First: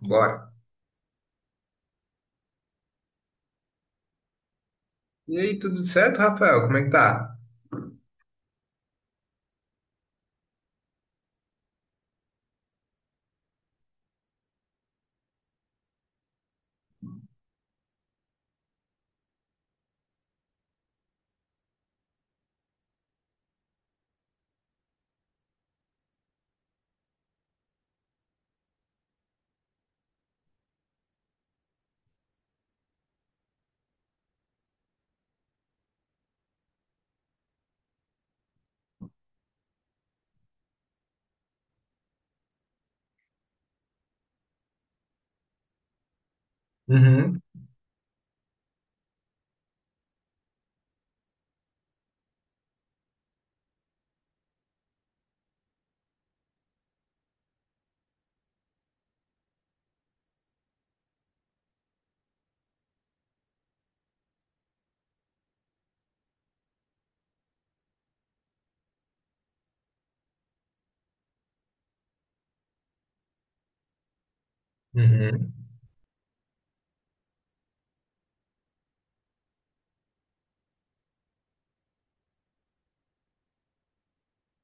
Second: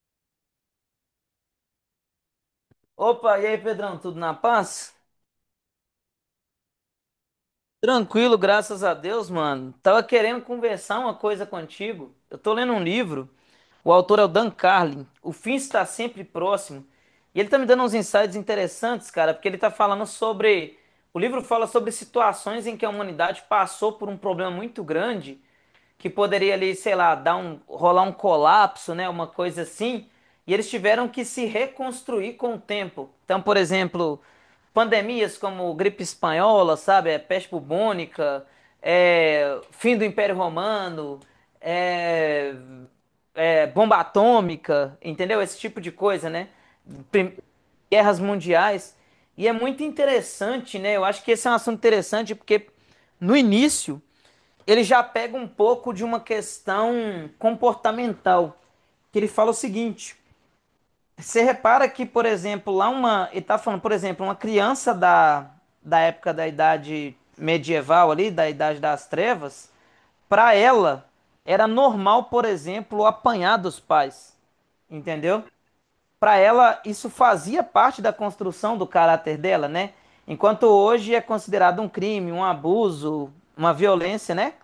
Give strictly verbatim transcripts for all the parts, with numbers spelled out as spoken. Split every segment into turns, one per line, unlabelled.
Bora.
Opa, e aí, Pedrão, tudo na paz?
E aí, tudo certo, Rafael? Como é que tá?
Tranquilo, graças a Deus, mano. Tava querendo conversar uma coisa contigo. Eu tô lendo um livro, o autor é o Dan Carlin, O Fim Está Sempre Próximo. E ele tá me dando uns insights interessantes, cara, porque ele tá falando sobre. O livro fala sobre situações em que a humanidade passou por um problema muito grande que poderia ali, sei lá, dar um, rolar um colapso, né, uma coisa assim, e eles tiveram que se reconstruir com o tempo. Então, por exemplo, pandemias como gripe espanhola, sabe, é, peste bubônica, é, fim do Império Romano, é, é, bomba atômica, entendeu? Esse tipo de coisa, né? Prim-
Uhum,
Guerras mundiais. E é muito interessante, né? Eu acho que esse é um assunto interessante porque no início ele já pega um pouco de uma questão comportamental, que ele fala o seguinte: você repara que, por exemplo, lá uma. Ele está falando, por exemplo, uma criança da, da época da idade medieval ali, da idade das trevas, para ela era normal, por exemplo, apanhar dos pais. Entendeu?
uhum.
Para ela, isso fazia parte da construção do caráter dela, né? Enquanto hoje é considerado um crime, um abuso, uma violência, né?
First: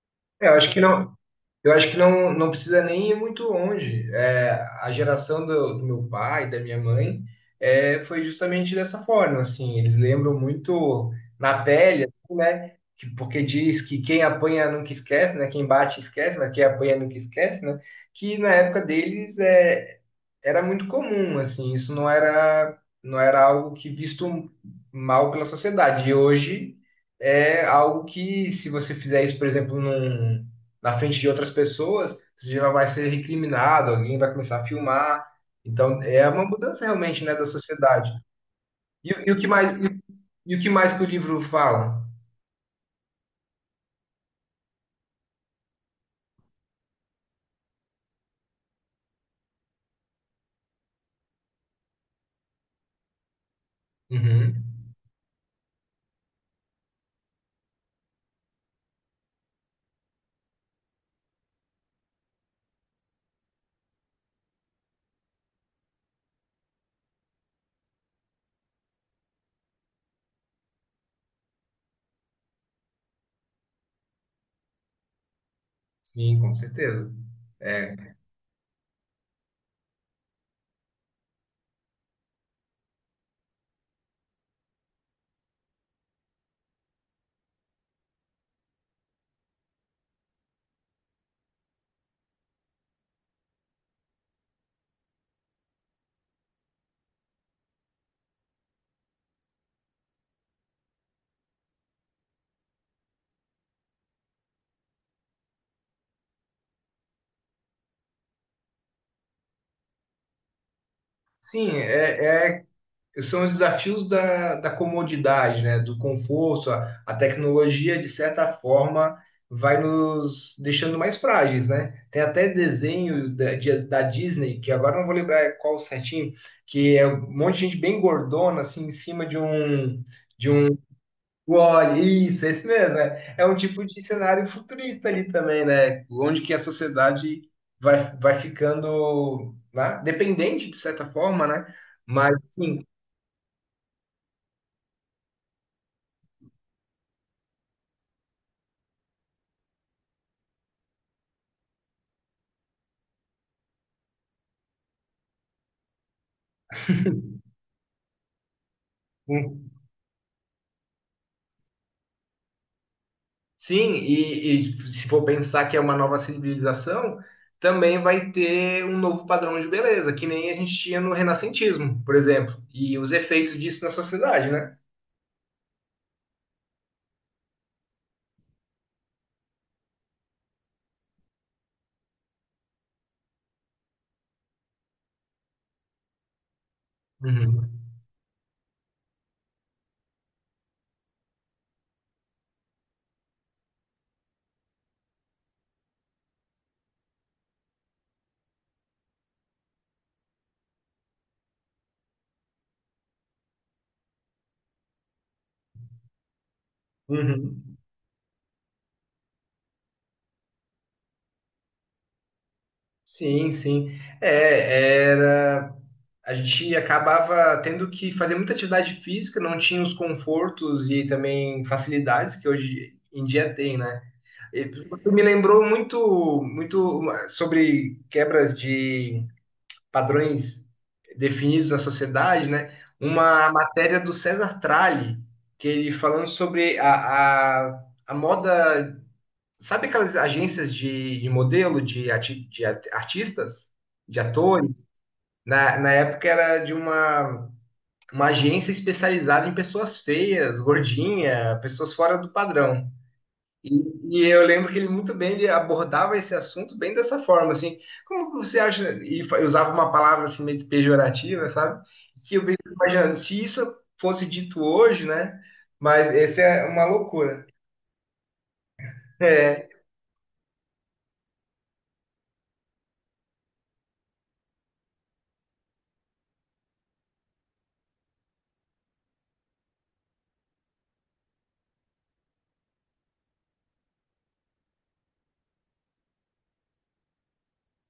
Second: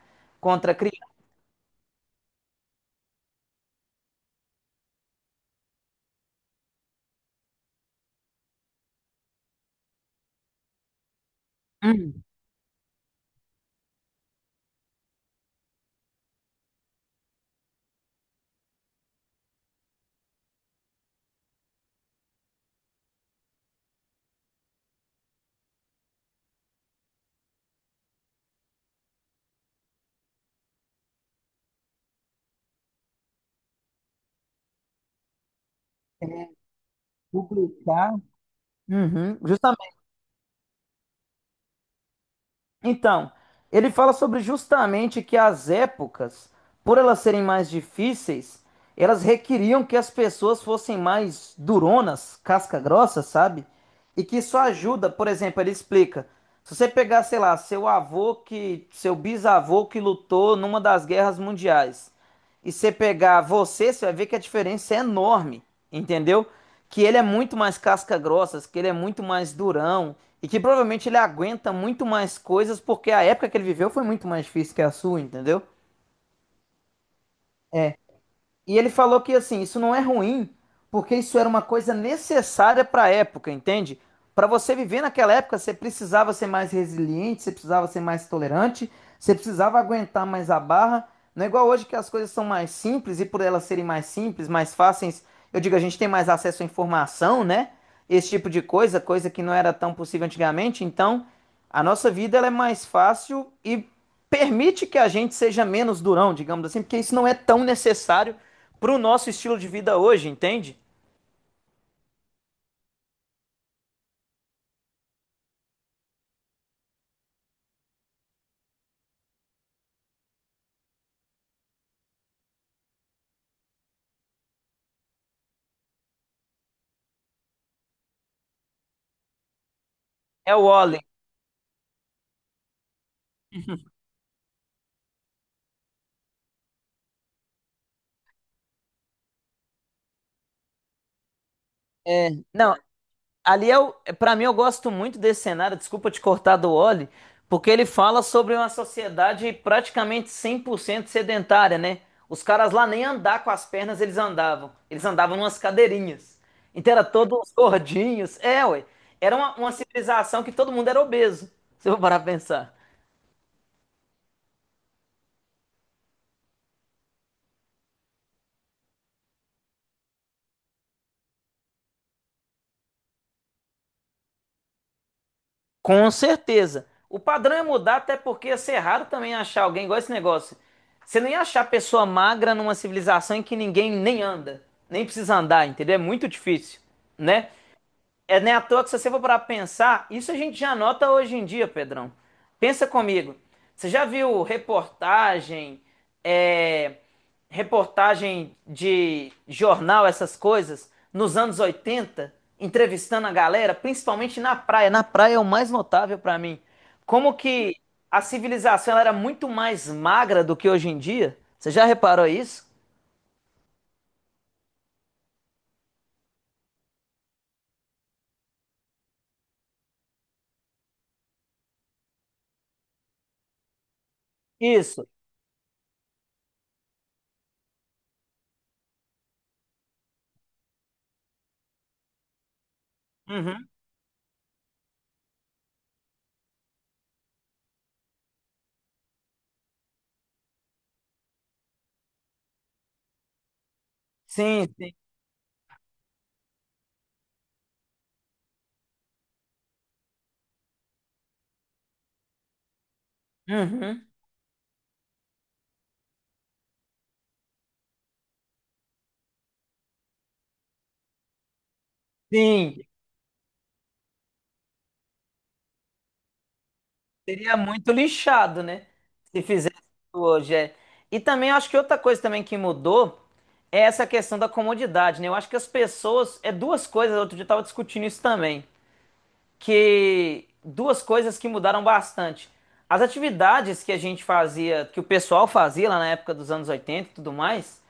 É, eu acho
Contra a
que
criança.
não. Eu acho que não, não precisa nem ir muito longe. É, a geração do, do meu pai, da minha mãe, é, foi justamente dessa forma, assim. Eles lembram muito na pele,
Hum.
assim, né? Que- Porque diz que quem apanha nunca esquece, né? Quem bate esquece, né? Quem apanha nunca esquece, né? Que na época deles é, era muito comum, assim. Isso não era, não era algo que visto mal pela sociedade. E hoje é algo que, se você fizer isso, por exemplo, num na frente de outras pessoas, você já vai ser recriminado, alguém vai começar a filmar. Então, é uma mudança realmente, né, da sociedade.
Publicar.
E, o e o
Uhum.
que mais, e, e o que mais que o livro fala?
Então, ele fala sobre justamente que as épocas, por elas serem mais difíceis, elas requeriam que as pessoas fossem mais duronas, casca grossa, sabe? E que isso
Uhum.
ajuda, por exemplo, ele explica. Se você pegar, sei lá, seu avô que, seu bisavô que lutou numa das guerras mundiais, e você pegar você, você vai ver que a diferença é enorme, entendeu? Que ele é muito mais casca grossa, que ele é muito mais durão. E que provavelmente ele aguenta muito mais coisas porque a época que ele viveu foi muito mais difícil que a sua, entendeu?
Sim, com certeza. É.
E ele falou que assim, isso não é ruim, porque isso era uma coisa necessária para a época, entende? Para você viver naquela época, você precisava ser mais resiliente, você precisava ser mais tolerante, você precisava aguentar mais a barra. Não é igual hoje que as coisas são mais simples e por elas serem mais simples, mais fáceis, eu digo, a gente tem mais acesso à informação, né? Esse tipo de coisa, coisa que não era tão possível antigamente. Então, a nossa vida ela é mais fácil e permite que a gente seja menos durão, digamos assim, porque isso não é tão necessário para o nosso estilo de vida hoje, entende?
Sim, é, é são os desafios da, da comodidade, né? Do conforto. A, a tecnologia, de certa forma, vai nos deixando mais frágeis, né? Tem até desenho da, de- da Disney, que agora não vou lembrar qual certinho, que é um monte de gente bem gordona, assim, em cima de um. De
É o
um.
Oli.
Olha, isso, é isso mesmo, né? É um tipo de cenário futurista ali também, né? Onde que a sociedade vai, vai ficando, né? Dependente, de certa forma, né? Mas,
Não,
sim,
ali é o, para mim eu gosto muito desse cenário, desculpa te cortar do Oli, porque ele fala sobre uma sociedade praticamente cem por cento sedentária, né? Os caras lá nem andar com as pernas eles andavam, eles andavam numas cadeirinhas. Então era todos gordinhos, é, ué. Era uma,
um.
uma civilização que todo mundo era obeso, se eu parar pra pensar.
Sim, e, e se for pensar que é uma nova civilização, também vai ter um novo padrão de beleza, que nem a gente tinha no renascentismo, por exemplo, e os efeitos disso na sociedade, né?
Com certeza. O padrão é mudar, até porque ia ser raro também achar alguém igual esse negócio. Você não ia achar pessoa magra numa civilização em que ninguém nem anda, nem precisa andar, entendeu? É muito difícil, né?
Uhum.
É nem à toa que se você for para pensar, isso a gente já nota hoje em dia, Pedrão. Pensa comigo. Você já viu reportagem, é, reportagem de jornal, essas coisas, nos anos oitenta entrevistando a galera, principalmente na praia. Na praia é o mais notável para mim. Como que
Uhum.
a civilização ela era muito mais magra do que hoje em dia? Você já reparou isso?
Sim, sim. É, era. A gente acabava tendo que fazer muita atividade física, não tinha os confortos e também facilidades que hoje em dia tem, né? E
Isso.
isso me lembrou muito, muito sobre quebras de padrões definidos da sociedade, né? Uma
Uhum.
matéria do César Tralli, que ele falando sobre a, a, a moda. Sabe aquelas agências de, de modelo, de, ati- de art- artistas, de
Sim,
atores?
sim.
Na, na época era de uma, uma agência especializada em pessoas feias, gordinha, pessoas fora do padrão.
Uhum.
E, e eu lembro que ele muito bem ele abordava esse assunto bem dessa forma, assim, como que você acha, e fa- usava uma palavra assim meio que pejorativa, sabe? Que eu fico
Sim.
imaginando, se isso fosse dito hoje, né? Mas essa é uma loucura.
Seria muito lixado, né? Se
É,
fizesse isso hoje, é. E também eu acho que outra coisa também que mudou é essa questão da comodidade, né? Eu acho que as pessoas, é duas coisas, outro dia eu tava discutindo isso também que duas coisas que mudaram bastante. As atividades que a gente fazia, que o pessoal fazia lá na época dos anos oitenta e tudo mais,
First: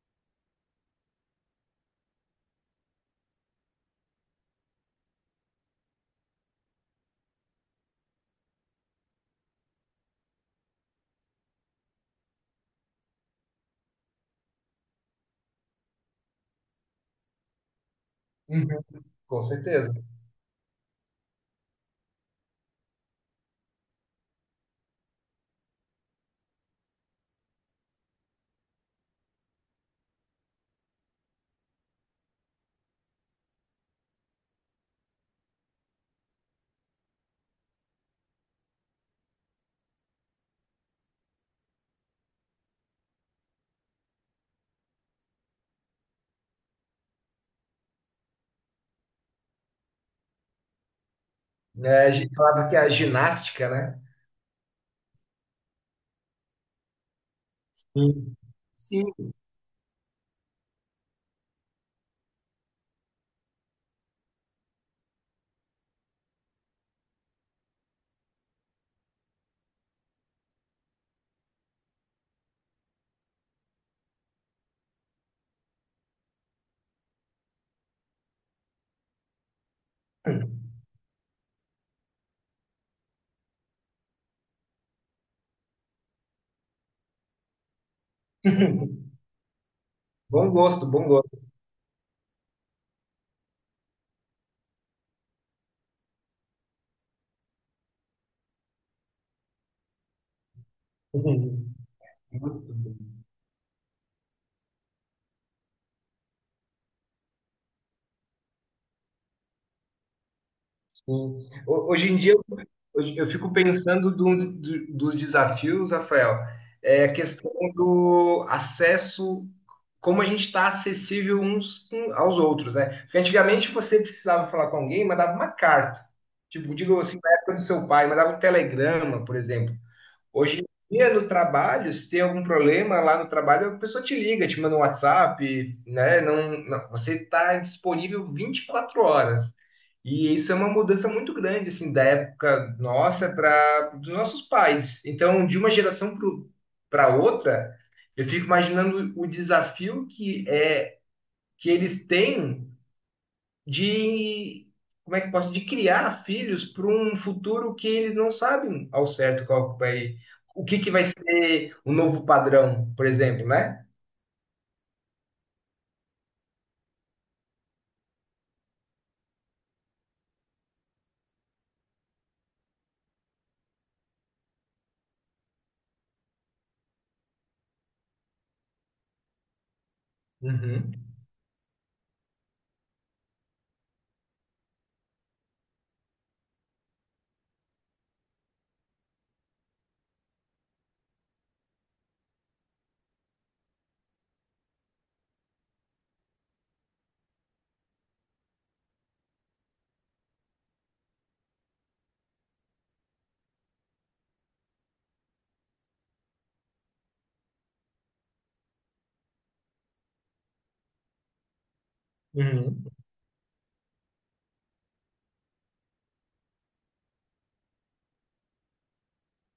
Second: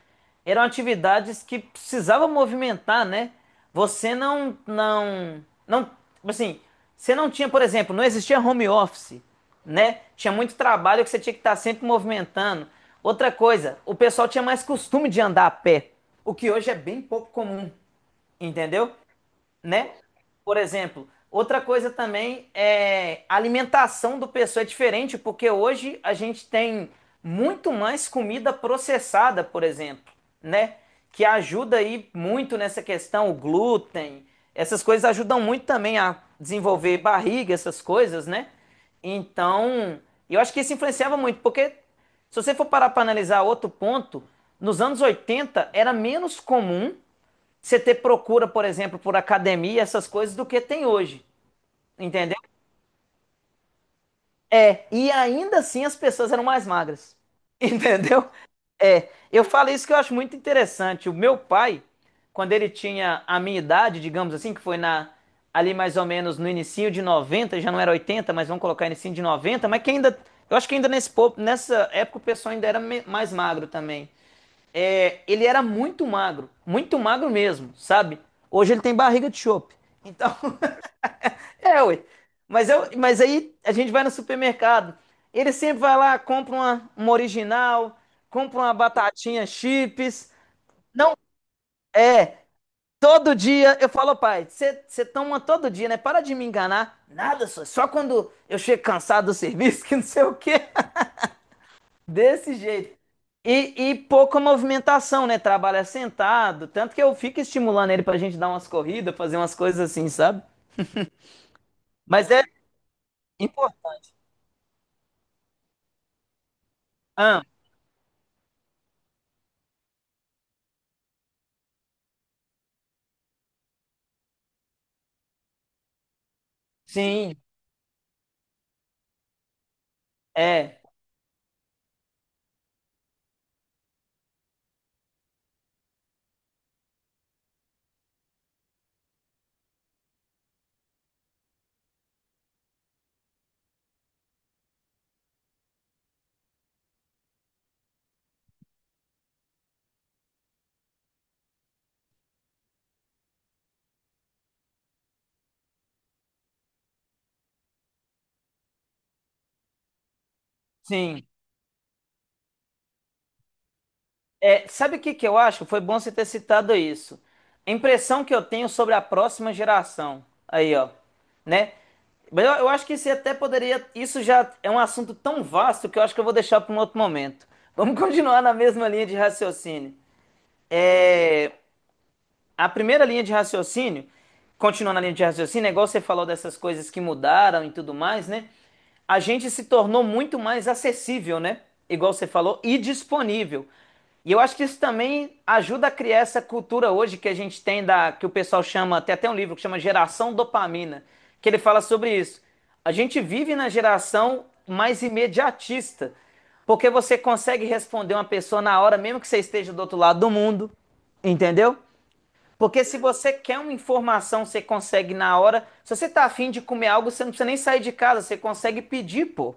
eram atividades que precisava movimentar, né? Você não, não, não, assim, você não tinha, por exemplo, não existia home office, né? Tinha muito trabalho que você tinha que estar sempre movimentando. Outra coisa, o pessoal tinha mais costume de andar a pé, o que hoje é bem pouco comum,
uhum,
entendeu?
com
Né?
certeza.
Por exemplo, outra coisa também é a alimentação do pessoal é diferente, porque hoje a gente tem muito mais comida processada, por exemplo, né? Que ajuda aí muito nessa questão, o glúten, essas coisas ajudam muito também a desenvolver barriga, essas coisas, né? Então, eu acho que isso influenciava muito, porque se você for parar para analisar outro ponto, nos anos oitenta era menos comum você ter procura, por exemplo, por academia, essas coisas, do que tem hoje.
É, a gente
Entendeu?
falava que é a ginástica, né?
É. E ainda assim as pessoas eram mais magras. Entendeu?
Sim.
É.
Sim.
Eu falo isso que eu acho muito interessante. O meu pai, quando ele tinha a minha idade, digamos assim, que foi na ali mais ou menos no início de noventa, já não era oitenta, mas vamos colocar início de noventa. Mas que ainda, eu acho que ainda nesse, po- nessa época o pessoal ainda era me- mais magro também, é, ele era muito magro, muito magro mesmo, sabe? Hoje ele tem barriga de chope. Então, é, ué. Mas, eu, mas aí a gente vai no supermercado. Ele sempre vai lá, compra uma, uma original, compra uma batatinha chips.
Bom gosto, bom
Não,
gosto.
é. Todo dia eu falo, pai, você toma todo dia, né? Para de me enganar. Nada, só, só quando eu chego cansado do serviço, que não sei o quê.
Muito
Desse jeito.
bom.
E, e pouca movimentação, né? Trabalha sentado. Tanto que eu fico estimulando ele pra gente dar umas corridas, fazer umas coisas assim, sabe?
Sim. Ho- Hoje em
Mas
dia,
é
hoje eu fico
importante.
pensando dos, do- dos desafios, Rafael, é a
Ah,
questão do acesso, como a gente está acessível uns com- aos outros, né? Porque antigamente você precisava falar com alguém, mandava uma carta. Tipo, digo assim, na
sim,
época do seu pai, mandava um telegrama, por exemplo. Hoje
é,
em dia, no trabalho, se tem algum problema lá no trabalho, a pessoa te liga, te manda um WhatsApp, né? Não, não- você está disponível vinte e quatro horas. E isso é uma mudança muito grande, assim, da época nossa para dos nossos pais. Então, de uma geração para outra, eu fico imaginando o desafio que é que eles têm de, como é que posso, de criar filhos para um futuro que eles não sabem ao certo qual que vai, o que que vai
sim.
ser o novo padrão, por exemplo, né?
É, sabe o que que eu acho? Foi bom você ter citado isso. A impressão que eu tenho sobre a próxima geração. Aí, ó. Né? Mas eu, eu acho que isso até poderia. Isso já é um assunto tão vasto que eu acho que eu vou deixar para um outro momento. Vamos continuar na mesma linha de raciocínio.
Uhum,
É, a primeira linha de raciocínio, continuando a linha de raciocínio, é igual você falou dessas coisas que mudaram e tudo mais, né? A gente se tornou muito mais acessível, né? Igual você falou, e disponível. E eu acho que isso também ajuda a criar essa cultura hoje que a gente tem da que o pessoal chama, tem até um livro que chama Geração Dopamina, que ele fala sobre isso. A gente vive na geração mais imediatista, porque você consegue responder uma pessoa na hora, mesmo que você esteja do outro lado do mundo, entendeu? Porque
uhum.
se você quer uma informação, você consegue na hora. Se você tá afim de comer algo, você não precisa nem sair de casa, você consegue pedir, pô.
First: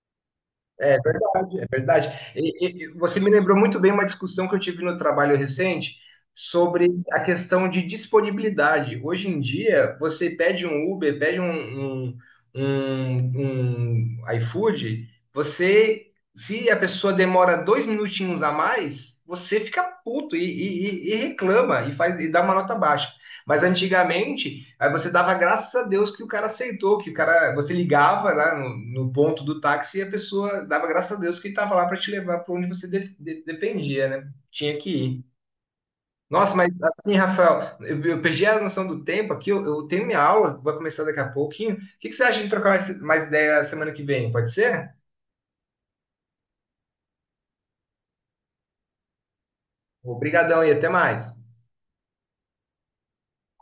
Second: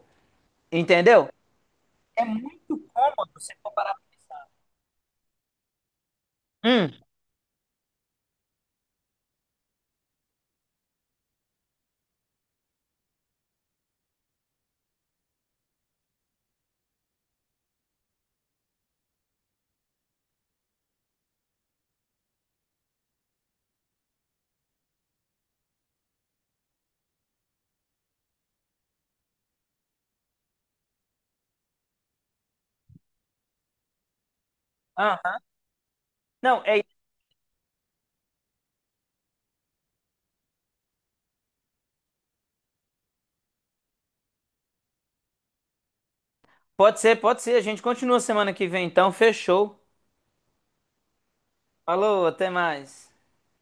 É
Entendeu?
verdade, é verdade. E-
Muito
e- e você me
cômodo
lembrou
você
muito bem
comparar.
uma discussão que eu tive no trabalho recente sobre
Hum.
a questão de disponibilidade. Hoje em dia, você pede um Uber, pede um, um, um, um iFood, você, se a pessoa demora dois minutinhos a mais, você fica puto e, e- e- e reclama e faz e dá uma nota baixa. Mas antigamente, aí você dava graças a Deus que o cara aceitou, que o cara, você ligava lá no, no ponto do táxi e a pessoa dava graças a Deus que ele estava lá para te levar para onde você de- de- dependia, né? Tinha que ir.
Aham.
Nossa,
Não,
mas
é.
assim, Rafael, eu, eu perdi a noção do tempo aqui, eu, eu tenho minha aula, vai começar daqui a pouquinho. O que, que você acha de trocar mais, mais ideia semana que vem? Pode ser?
Pode ser, pode ser. A gente continua semana que vem, então. Fechou.
Obrigadão e até mais.
Falou, até mais.